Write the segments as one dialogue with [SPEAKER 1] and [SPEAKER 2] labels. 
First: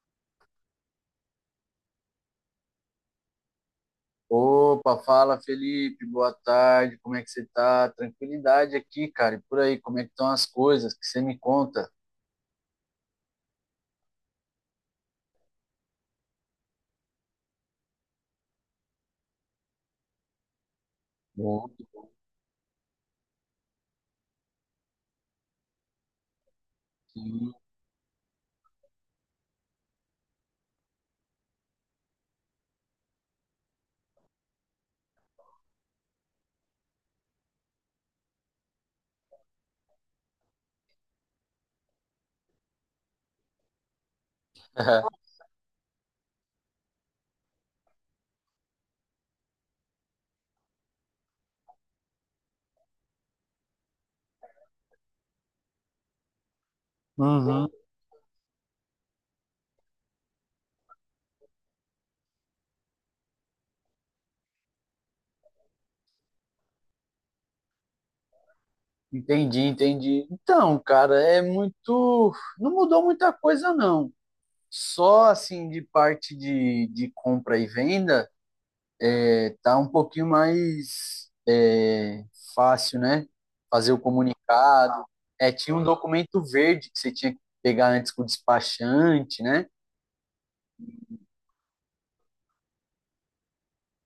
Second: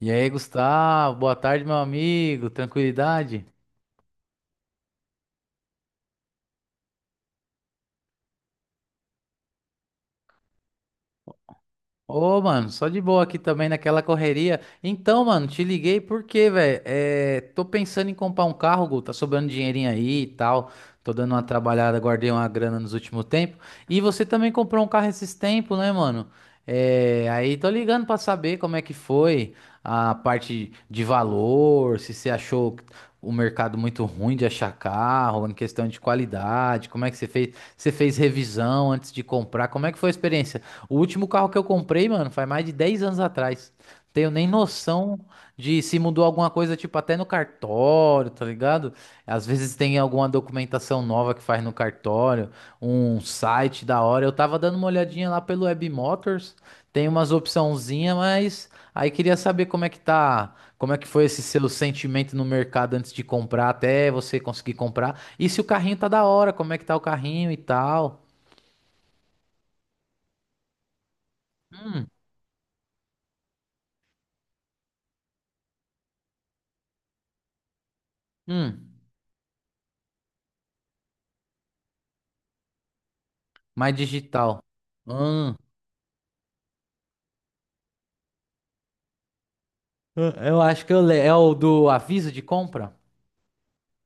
[SPEAKER 1] E aí, Gustavo, boa tarde, meu amigo. Tranquilidade?
[SPEAKER 2] Opa, fala Felipe, boa tarde, como é que você tá? Tranquilidade aqui, cara, e por aí, como é que estão as coisas que você me conta?
[SPEAKER 1] Ô, mano, só de boa aqui também naquela correria. Então, mano, te liguei porque, velho, tô pensando em comprar um carro, Gu, tá sobrando dinheirinho aí e tal. Tô dando uma
[SPEAKER 2] Bom,
[SPEAKER 1] trabalhada, guardei uma grana nos últimos tempos. E você também comprou um carro esses tempos, né, mano? É,
[SPEAKER 2] sim.
[SPEAKER 1] aí tô ligando pra saber como é que foi a parte de valor, se você achou o mercado muito ruim de achar carro, em questão de qualidade, como é que você fez? Você fez revisão antes de comprar? Como é que foi a experiência? O último carro que eu comprei, mano, faz mais de 10 anos atrás. Tenho nem noção de se mudou alguma coisa, tipo, até no cartório, tá ligado? Às vezes tem alguma documentação nova que faz no cartório, um site da hora. Eu tava dando uma olhadinha lá pelo Webmotors, tem umas
[SPEAKER 2] Uhum.
[SPEAKER 1] opçãozinha, mas aí queria saber como é que tá, como é que foi esse seu sentimento no mercado antes de comprar, até você conseguir comprar. E se o carrinho tá da hora, como é que tá o carrinho e tal.
[SPEAKER 2] Entendi, entendi. Então, cara, é
[SPEAKER 1] Hum,
[SPEAKER 2] muito. Não mudou muita coisa, não. Só assim de parte de compra e venda,
[SPEAKER 1] hum.
[SPEAKER 2] tá um pouquinho mais fácil, né?
[SPEAKER 1] Mais
[SPEAKER 2] Fazer o
[SPEAKER 1] digital.
[SPEAKER 2] comunicado. É,
[SPEAKER 1] Hum,
[SPEAKER 2] tinha um documento verde que você tinha que pegar antes com o despachante, né?
[SPEAKER 1] eu acho que eu le... é o do aviso de compra.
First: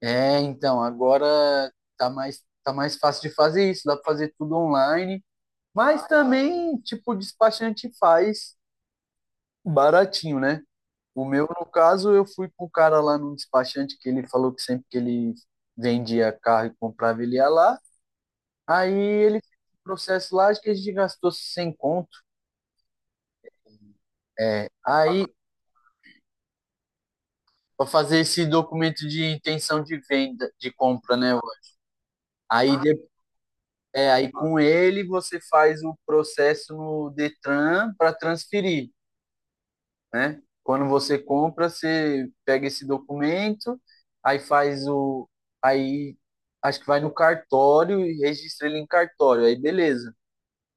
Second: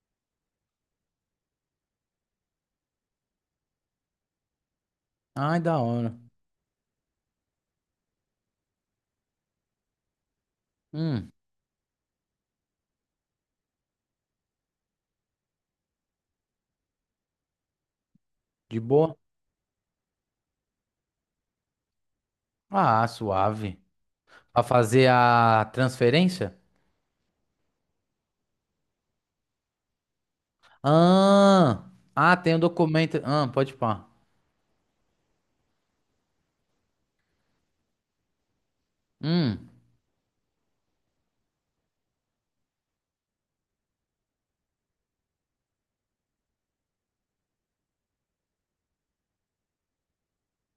[SPEAKER 2] É, então, agora tá mais fácil de fazer isso, dá pra fazer tudo online,
[SPEAKER 1] Ai, da
[SPEAKER 2] mas
[SPEAKER 1] hora.
[SPEAKER 2] também, tipo, o despachante faz baratinho, né? O
[SPEAKER 1] Hum,
[SPEAKER 2] meu, no caso, eu fui com o cara lá no despachante que ele falou que sempre que ele vendia carro e comprava, ele ia lá.
[SPEAKER 1] de
[SPEAKER 2] Aí
[SPEAKER 1] boa.
[SPEAKER 2] ele fez um processo lá, acho que a gente gastou 100 conto.
[SPEAKER 1] Ah, suave. Pra
[SPEAKER 2] É,
[SPEAKER 1] fazer
[SPEAKER 2] aí,
[SPEAKER 1] a transferência?
[SPEAKER 2] pra fazer esse documento de intenção de venda, de compra, né?
[SPEAKER 1] Ah, ah, tem um
[SPEAKER 2] Aí
[SPEAKER 1] documento. Ah, pode pá.
[SPEAKER 2] é, aí com ele você faz o processo no Detran para transferir,
[SPEAKER 1] Hum,
[SPEAKER 2] né? Quando você compra, você pega esse documento, aí faz o, aí acho que vai no cartório e registra ele em cartório, aí beleza.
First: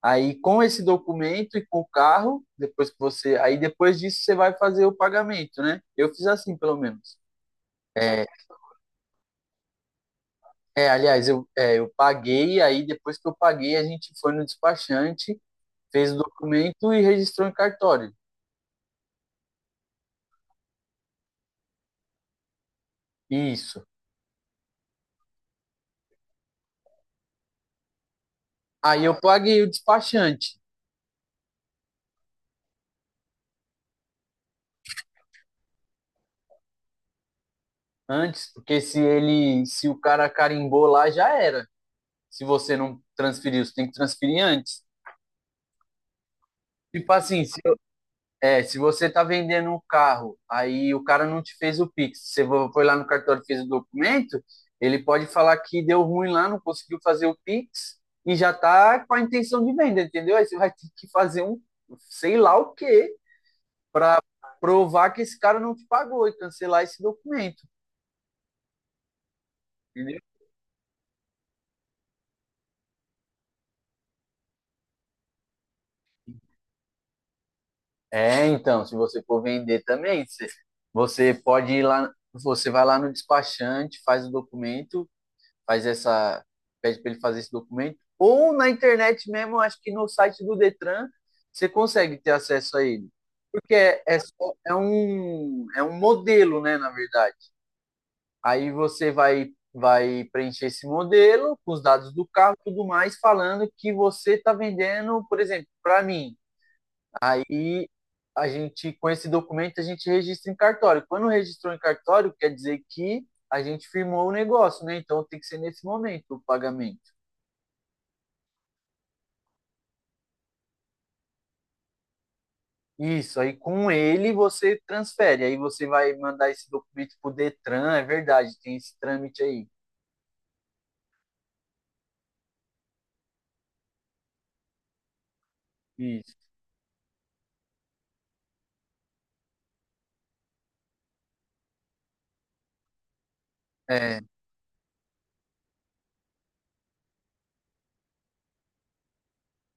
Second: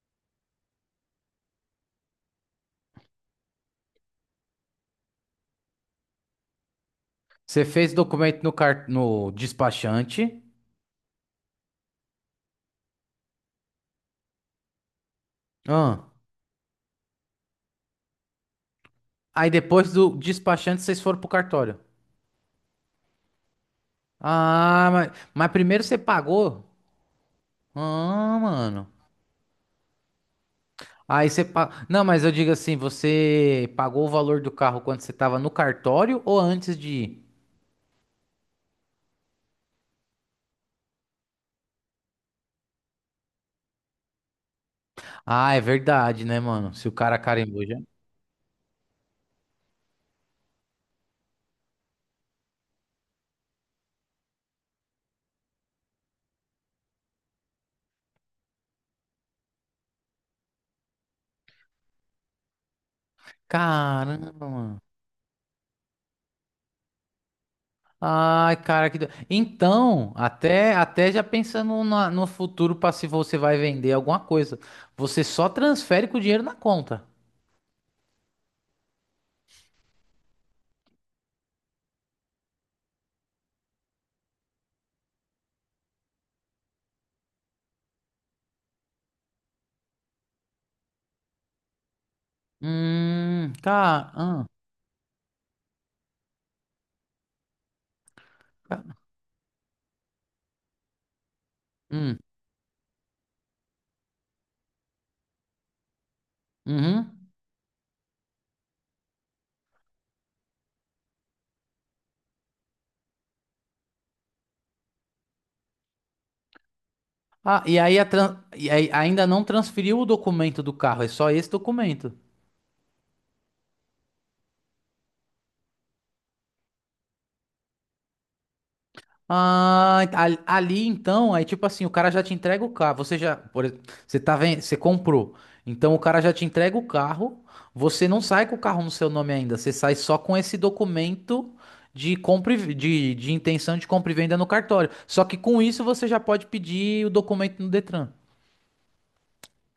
[SPEAKER 2] Aí com esse documento e com o carro, depois disso você vai fazer o pagamento, né? Eu fiz assim, pelo menos.
[SPEAKER 1] você fez
[SPEAKER 2] É,
[SPEAKER 1] documento no car... no despachante.
[SPEAKER 2] é, aliás, eu paguei, aí depois que eu paguei, a gente foi no despachante,
[SPEAKER 1] Ah,
[SPEAKER 2] fez o documento e registrou em cartório.
[SPEAKER 1] aí depois do despachante vocês foram pro cartório.
[SPEAKER 2] Isso.
[SPEAKER 1] Ah, mas primeiro você pagou? Ah, mano.
[SPEAKER 2] Aí eu paguei o despachante
[SPEAKER 1] Aí você. Pa... Não, mas eu digo assim, você pagou o valor do carro quando você tava no cartório ou antes de ir?
[SPEAKER 2] antes, porque se o cara carimbou lá, já era. Se você não transferiu, você tem que transferir antes.
[SPEAKER 1] Ah, é verdade, né, mano? Se o
[SPEAKER 2] Tipo
[SPEAKER 1] cara
[SPEAKER 2] assim, se,
[SPEAKER 1] carimbou já.
[SPEAKER 2] é, se você tá vendendo um carro, aí o cara não te fez o Pix, você foi lá no cartório e fez o documento, ele pode falar que deu ruim lá, não conseguiu fazer o Pix e já tá com a intenção de venda, entendeu? Aí você vai ter que fazer um, sei lá o quê,
[SPEAKER 1] Caramba, mano.
[SPEAKER 2] provar que esse cara não te pagou e cancelar esse documento,
[SPEAKER 1] Ai, cara, que. Do- Então,
[SPEAKER 2] entendeu?
[SPEAKER 1] até, até já pensando na- no futuro para se você vai vender alguma coisa, você só transfere com o dinheiro na conta.
[SPEAKER 2] É, então, se você for vender também, você pode ir lá, você vai lá no despachante, faz o documento, faz essa, pede para ele fazer esse documento, ou na internet mesmo, acho que no site do Detran, você consegue ter acesso a ele. Porque é,
[SPEAKER 1] Cara.
[SPEAKER 2] é,
[SPEAKER 1] Ah,
[SPEAKER 2] só- é um, é um modelo, né, na verdade. Aí
[SPEAKER 1] ca-
[SPEAKER 2] você vai preencher esse modelo com os dados
[SPEAKER 1] hum,
[SPEAKER 2] do carro e tudo mais, falando que você está vendendo, por exemplo, para mim.
[SPEAKER 1] uhum.
[SPEAKER 2] Aí a gente, com esse documento, a gente registra em cartório. Quando registrou em cartório, quer dizer que a gente firmou o negócio, né? Então tem que ser nesse momento o pagamento.
[SPEAKER 1] Ah, e aí, a tran- e aí ainda não transferiu o documento do carro, é só esse documento.
[SPEAKER 2] Isso, aí com ele você transfere, aí você vai mandar esse documento pro Detran, é verdade, tem esse trâmite aí.
[SPEAKER 1] Ah, ali ali, então, aí tipo assim, o cara já te entrega o carro, você já, por exemplo, você tá vendo? Você comprou. Então o cara já te
[SPEAKER 2] Isso.
[SPEAKER 1] entrega o carro, você não sai com o carro no seu nome ainda, você sai só com esse documento de compra e ve- de intenção de compra e
[SPEAKER 2] É,
[SPEAKER 1] venda no cartório. Só que com isso você já pode pedir o documento no Detran.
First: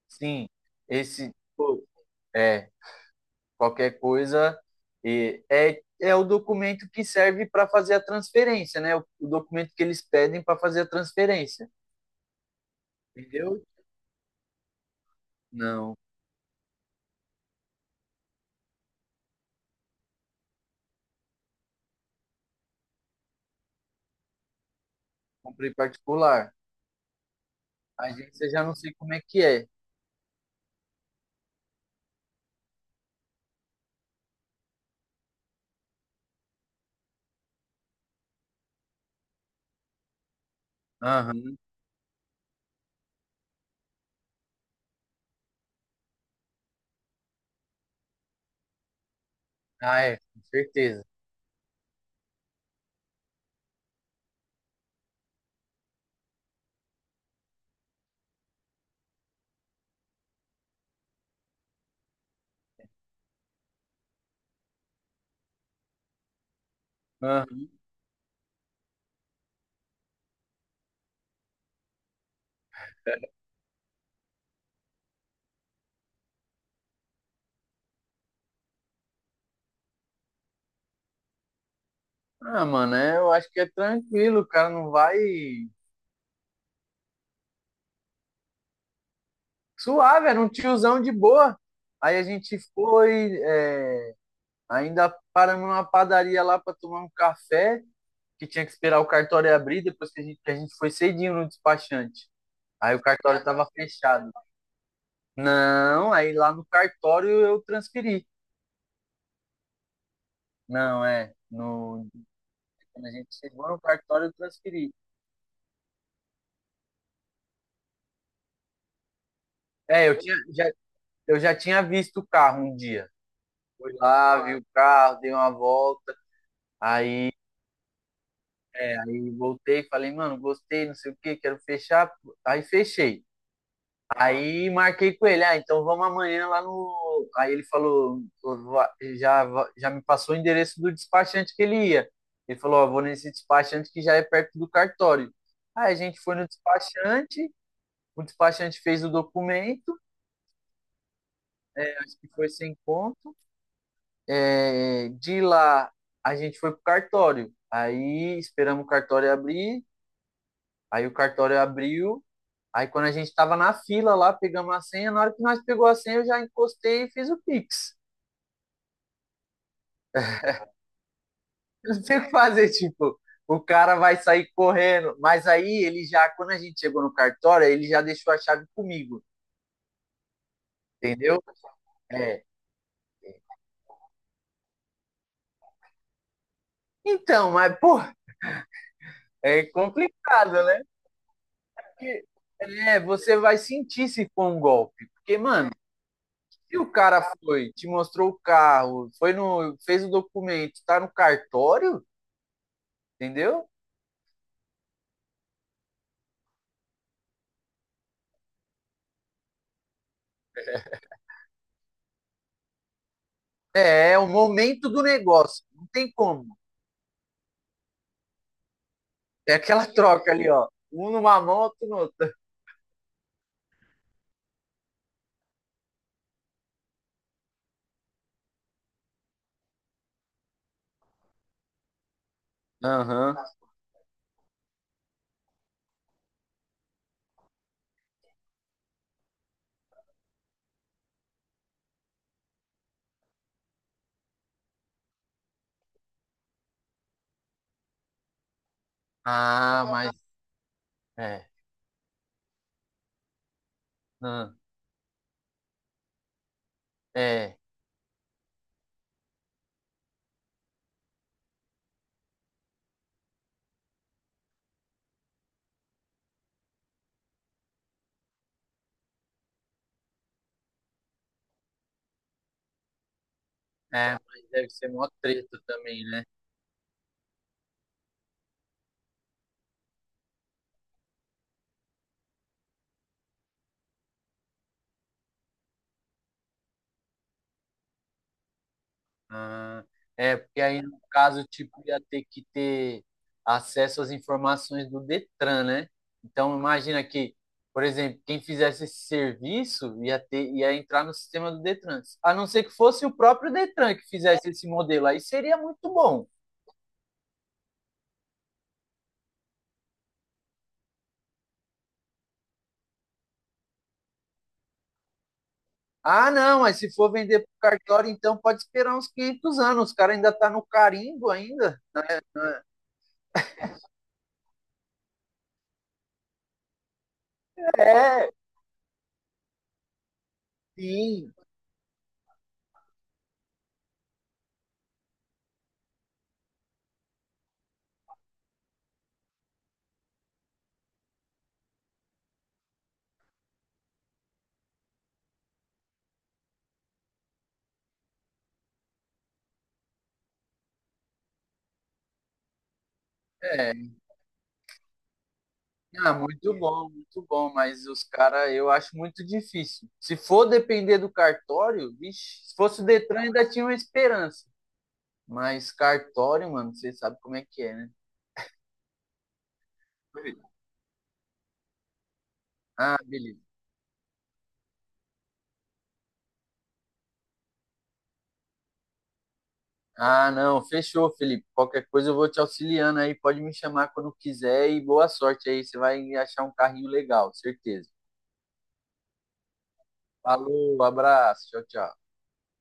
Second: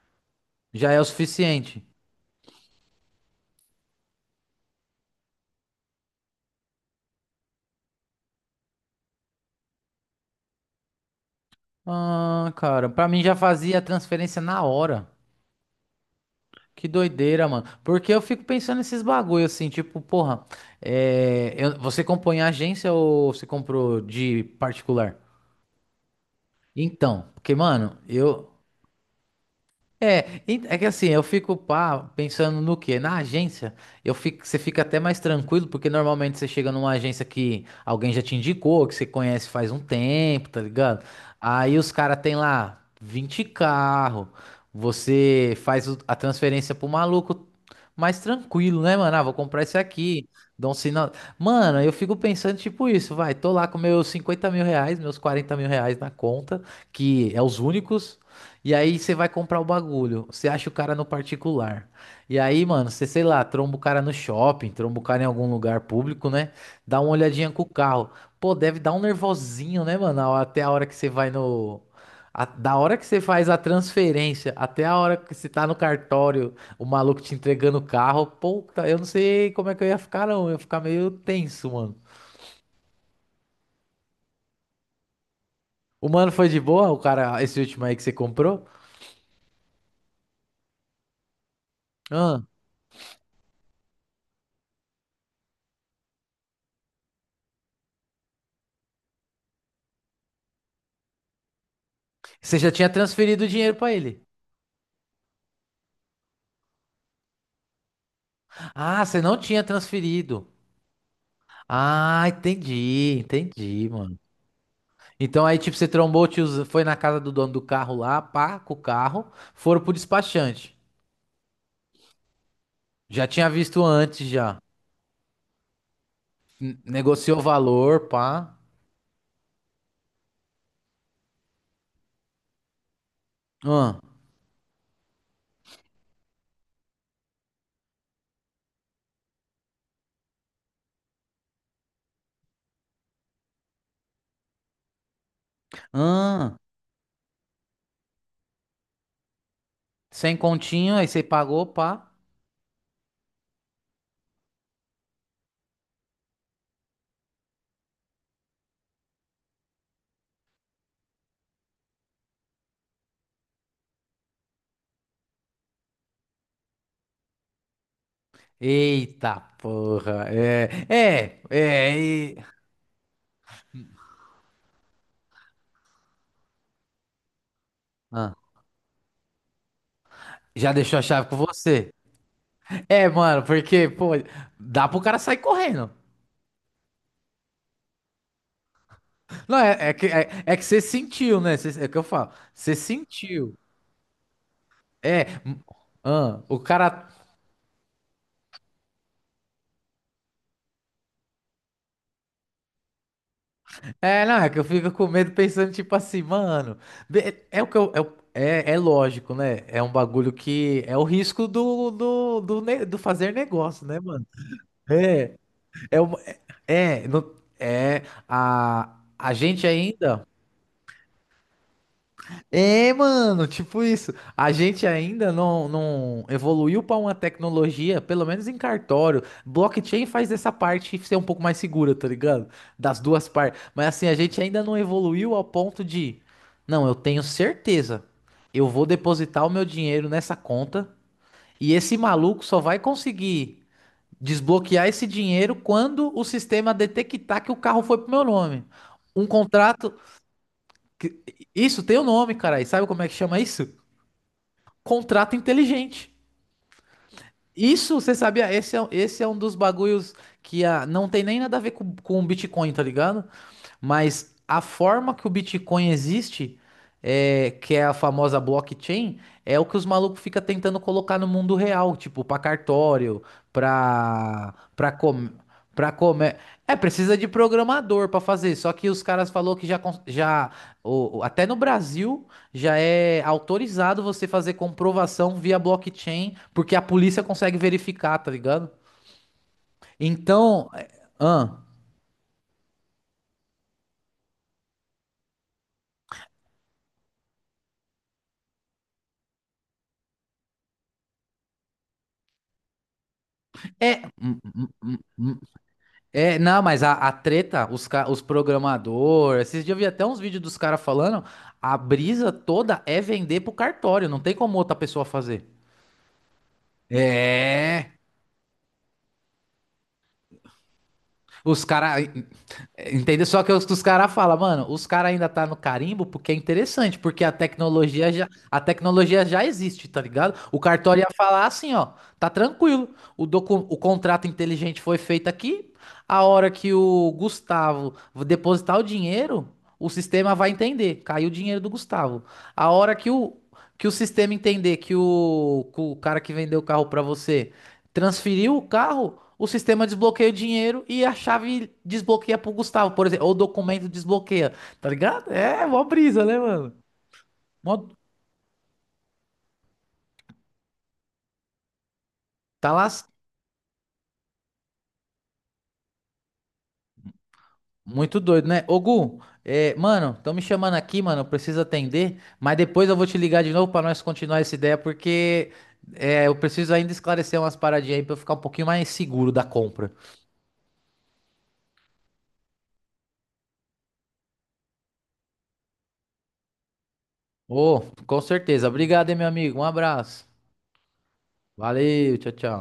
[SPEAKER 2] sim,
[SPEAKER 1] Já é o suficiente.
[SPEAKER 2] pô, é, qualquer coisa. E é o documento que serve para fazer a transferência, né? O documento que eles pedem para fazer a transferência.
[SPEAKER 1] Ah, cara, pra mim já
[SPEAKER 2] Entendeu?
[SPEAKER 1] fazia a transferência na hora.
[SPEAKER 2] Não,
[SPEAKER 1] Que doideira, mano. Porque eu fico pensando nesses bagulho assim, tipo, porra, é, eu- você compõe em agência ou você comprou de particular?
[SPEAKER 2] comprei particular.
[SPEAKER 1] Então, porque, mano,
[SPEAKER 2] A agência já não sei como é que é.
[SPEAKER 1] é, en- é que assim, eu fico pá, pensando no quê? Na agência, eu fico, você fica até mais tranquilo, porque normalmente você chega numa agência que alguém já te indicou, que você conhece faz um tempo, tá ligado?
[SPEAKER 2] Aham.
[SPEAKER 1] Aí os caras têm lá 20 carro, você faz o- a transferência pro maluco mais tranquilo, né, mano? Ah, vou comprar esse
[SPEAKER 2] Ah, é,
[SPEAKER 1] aqui,
[SPEAKER 2] com
[SPEAKER 1] dou um
[SPEAKER 2] certeza.
[SPEAKER 1] sinal. Mano, eu fico pensando tipo isso, vai, tô lá com meus 50 mil reais, meus 40 mil reais na conta, que é os únicos. E aí você vai comprar o bagulho, você acha o cara no particular. E aí, mano, você, sei lá, tromba o cara no shopping, tromba o cara em algum lugar público, né? Dá uma olhadinha com
[SPEAKER 2] Aham.
[SPEAKER 1] o carro. Pô, deve dar um nervosinho, né, mano? A- Até a hora que você vai no. A- da hora que você faz a transferência até a hora que você tá no cartório, o maluco te entregando o carro. Puta, eu não sei como é que eu ia ficar, não. Eu ia ficar meio tenso, mano.
[SPEAKER 2] Ah, mano, é, eu acho que é tranquilo, o cara não vai.
[SPEAKER 1] O mano foi de boa, o cara, esse último aí que você comprou?
[SPEAKER 2] Suave, era um tiozão de boa. Aí a
[SPEAKER 1] Ah,
[SPEAKER 2] gente foi, ainda paramos numa padaria lá para tomar um café, que tinha que esperar o cartório abrir depois que a gente foi cedinho no despachante.
[SPEAKER 1] você já tinha
[SPEAKER 2] Aí o cartório
[SPEAKER 1] transferido o
[SPEAKER 2] estava
[SPEAKER 1] dinheiro pra ele.
[SPEAKER 2] fechado. Não, aí lá no cartório eu transferi.
[SPEAKER 1] Ah, você não tinha transferido.
[SPEAKER 2] Não, é. No,
[SPEAKER 1] Ah,
[SPEAKER 2] quando a
[SPEAKER 1] entendi,
[SPEAKER 2] gente chegou no
[SPEAKER 1] entendi, mano.
[SPEAKER 2] cartório, eu transferi.
[SPEAKER 1] Então aí, tipo, você trombou, o tioz- foi na casa do dono do carro lá, pá, com o carro, foram pro
[SPEAKER 2] É, eu tinha, já,
[SPEAKER 1] despachante.
[SPEAKER 2] eu já tinha visto o carro um dia.
[SPEAKER 1] Já tinha visto
[SPEAKER 2] Fui
[SPEAKER 1] antes,
[SPEAKER 2] lá, vi
[SPEAKER 1] já.
[SPEAKER 2] o carro, dei uma volta.
[SPEAKER 1] N-
[SPEAKER 2] Aí,
[SPEAKER 1] Negociou o valor, pá.
[SPEAKER 2] aí voltei, falei, mano, gostei, não sei o que, quero fechar. Aí fechei.
[SPEAKER 1] Ah,
[SPEAKER 2] Aí marquei com ele, ah, então vamos amanhã lá no. Aí ele falou, já, já me passou o endereço do despachante que ele ia. Ele falou, ó, vou nesse despachante que já é perto do cartório. Aí a gente foi no
[SPEAKER 1] ah,
[SPEAKER 2] despachante, o despachante fez o documento,
[SPEAKER 1] sem continho, aí você pagou, pá.
[SPEAKER 2] acho que foi sem conto. É, de lá a gente foi pro cartório. Aí esperamos o cartório abrir, aí o cartório abriu. Aí quando a gente tava na fila lá, pegamos a senha, na hora que nós pegou a senha, eu já encostei e fiz o Pix.
[SPEAKER 1] Eita porra, é, é,
[SPEAKER 2] Eu
[SPEAKER 1] é.
[SPEAKER 2] não sei o que
[SPEAKER 1] E-
[SPEAKER 2] fazer, tipo, o cara vai sair correndo. Mas aí ele já, quando a gente chegou no cartório, ele já
[SPEAKER 1] Ah,
[SPEAKER 2] deixou a chave comigo,
[SPEAKER 1] já deixou a chave com
[SPEAKER 2] entendeu?
[SPEAKER 1] você.
[SPEAKER 2] É.
[SPEAKER 1] É, mano, porque, pô, dá pro cara sair correndo.
[SPEAKER 2] Então, mas, pô,
[SPEAKER 1] Não,
[SPEAKER 2] é
[SPEAKER 1] é, é
[SPEAKER 2] complicado,
[SPEAKER 1] que você
[SPEAKER 2] né?
[SPEAKER 1] sentiu, né? Você- é o que eu
[SPEAKER 2] Porque,
[SPEAKER 1] falo. Você
[SPEAKER 2] você
[SPEAKER 1] sentiu.
[SPEAKER 2] vai sentir se for um golpe.
[SPEAKER 1] É.
[SPEAKER 2] Porque,
[SPEAKER 1] M-
[SPEAKER 2] mano,
[SPEAKER 1] ah, o
[SPEAKER 2] se o
[SPEAKER 1] cara.
[SPEAKER 2] cara foi, te mostrou o carro, foi no, fez o documento, tá no cartório, entendeu?
[SPEAKER 1] É, não, é que eu fico com medo pensando, tipo assim, mano. Be- é, o que eu. É, o- é, é lógico, né? É um bagulho que. É o risco do, do, do, ne- do fazer negócio, né,
[SPEAKER 2] É
[SPEAKER 1] mano?
[SPEAKER 2] o momento do
[SPEAKER 1] É.
[SPEAKER 2] negócio. Não
[SPEAKER 1] É.
[SPEAKER 2] tem
[SPEAKER 1] O-
[SPEAKER 2] como.
[SPEAKER 1] é. Não- é a
[SPEAKER 2] É
[SPEAKER 1] gente
[SPEAKER 2] aquela
[SPEAKER 1] ainda.
[SPEAKER 2] troca ali, ó. Um numa mão, outro no outra.
[SPEAKER 1] É, mano, tipo isso. A gente ainda não, não evoluiu para uma tecnologia, pelo menos em cartório. Blockchain faz essa parte ser um pouco mais segura, tá ligado? Das duas
[SPEAKER 2] Aham.
[SPEAKER 1] partes. Mas assim, a gente ainda não evoluiu ao ponto de, não, eu tenho certeza. Eu vou depositar o meu dinheiro nessa conta e esse maluco só vai conseguir desbloquear esse dinheiro quando o sistema detectar que o carro foi pro meu nome. Um
[SPEAKER 2] Ah,
[SPEAKER 1] contrato
[SPEAKER 2] mas.
[SPEAKER 1] que-
[SPEAKER 2] É.
[SPEAKER 1] isso tem o nome, cara. E sabe como é que chama isso?
[SPEAKER 2] Ah,
[SPEAKER 1] Contrato inteligente.
[SPEAKER 2] é,
[SPEAKER 1] Isso, você sabia? Esse é um dos bagulhos que ah, não tem nem nada a ver com o Bitcoin, tá ligado? Mas a forma que o Bitcoin existe, é, que é a famosa blockchain, é o que os malucos ficam tentando colocar no mundo real, tipo, pra cartório,
[SPEAKER 2] mas
[SPEAKER 1] pra,
[SPEAKER 2] deve ser
[SPEAKER 1] pra,
[SPEAKER 2] mó
[SPEAKER 1] com,
[SPEAKER 2] treta
[SPEAKER 1] pra
[SPEAKER 2] também, né?
[SPEAKER 1] comer. É, precisa de programador pra fazer, só que os caras falou que já, cons- já o- até no Brasil, já é autorizado você fazer comprovação via blockchain, porque a polícia consegue verificar, tá ligado?
[SPEAKER 2] Ah, porque
[SPEAKER 1] Então,
[SPEAKER 2] aí
[SPEAKER 1] é,
[SPEAKER 2] no caso,
[SPEAKER 1] ahn.
[SPEAKER 2] tipo, ia ter que ter acesso às informações do Detran, né? Então imagina que, por exemplo, quem fizesse esse serviço ia entrar no sistema do Detran. A não ser que fosse o próprio Detran
[SPEAKER 1] É,
[SPEAKER 2] que
[SPEAKER 1] m-
[SPEAKER 2] fizesse esse
[SPEAKER 1] m-
[SPEAKER 2] modelo, aí seria muito bom.
[SPEAKER 1] é, não, mas a treta, os, ca- os programadores, esses dias eu vi até uns vídeos dos caras falando, a brisa toda é vender pro cartório, não tem como outra pessoa fazer.
[SPEAKER 2] Ah, não, mas se for vender pro
[SPEAKER 1] É.
[SPEAKER 2] cartório, então pode esperar uns 500 anos. Os caras ainda tá no carimbo
[SPEAKER 1] Os
[SPEAKER 2] ainda.
[SPEAKER 1] caras. Entendeu? Só que os caras falam, mano, os caras ainda tá no carimbo porque é interessante, porque
[SPEAKER 2] É,
[SPEAKER 1] a tecnologia já existe, tá ligado? O cartório ia
[SPEAKER 2] sim.
[SPEAKER 1] falar assim, ó, tá tranquilo. O, docu, o contrato inteligente foi feito aqui. A hora que o Gustavo depositar o dinheiro, o sistema vai entender. Caiu o dinheiro do Gustavo. A hora que o sistema entender que o cara que vendeu o carro pra você transferiu o carro, o sistema desbloqueia o dinheiro e a chave desbloqueia pro Gustavo, por exemplo, ou o
[SPEAKER 2] É,
[SPEAKER 1] documento desbloqueia, tá ligado? É, mó
[SPEAKER 2] Ah,
[SPEAKER 1] brisa, né, mano?
[SPEAKER 2] muito bom, mas
[SPEAKER 1] Mó-
[SPEAKER 2] os caras eu acho muito difícil. Se for depender do cartório, vixe, se
[SPEAKER 1] Tá
[SPEAKER 2] fosse o
[SPEAKER 1] lá
[SPEAKER 2] Detran ainda tinha uma esperança. Mas cartório, mano, você sabe como é que é, né?
[SPEAKER 1] muito doido, né? Ô, Gu, é, mano, estão me chamando aqui, mano, eu preciso atender, mas depois eu
[SPEAKER 2] Ah,
[SPEAKER 1] vou te
[SPEAKER 2] beleza.
[SPEAKER 1] ligar de novo pra nós continuar essa ideia, porque é, eu preciso ainda esclarecer umas paradinhas aí pra eu ficar um pouquinho mais seguro da compra.
[SPEAKER 2] Ah, não, fechou, Felipe. Qualquer coisa eu vou te auxiliando aí, pode me chamar quando quiser e boa sorte aí, você vai achar um carrinho legal,
[SPEAKER 1] Ô,
[SPEAKER 2] certeza.
[SPEAKER 1] com certeza. Obrigado, hein, meu amigo. Um abraço.
[SPEAKER 2] Falou, abraço, tchau, tchau.
[SPEAKER 1] Valeu, tchau, tchau.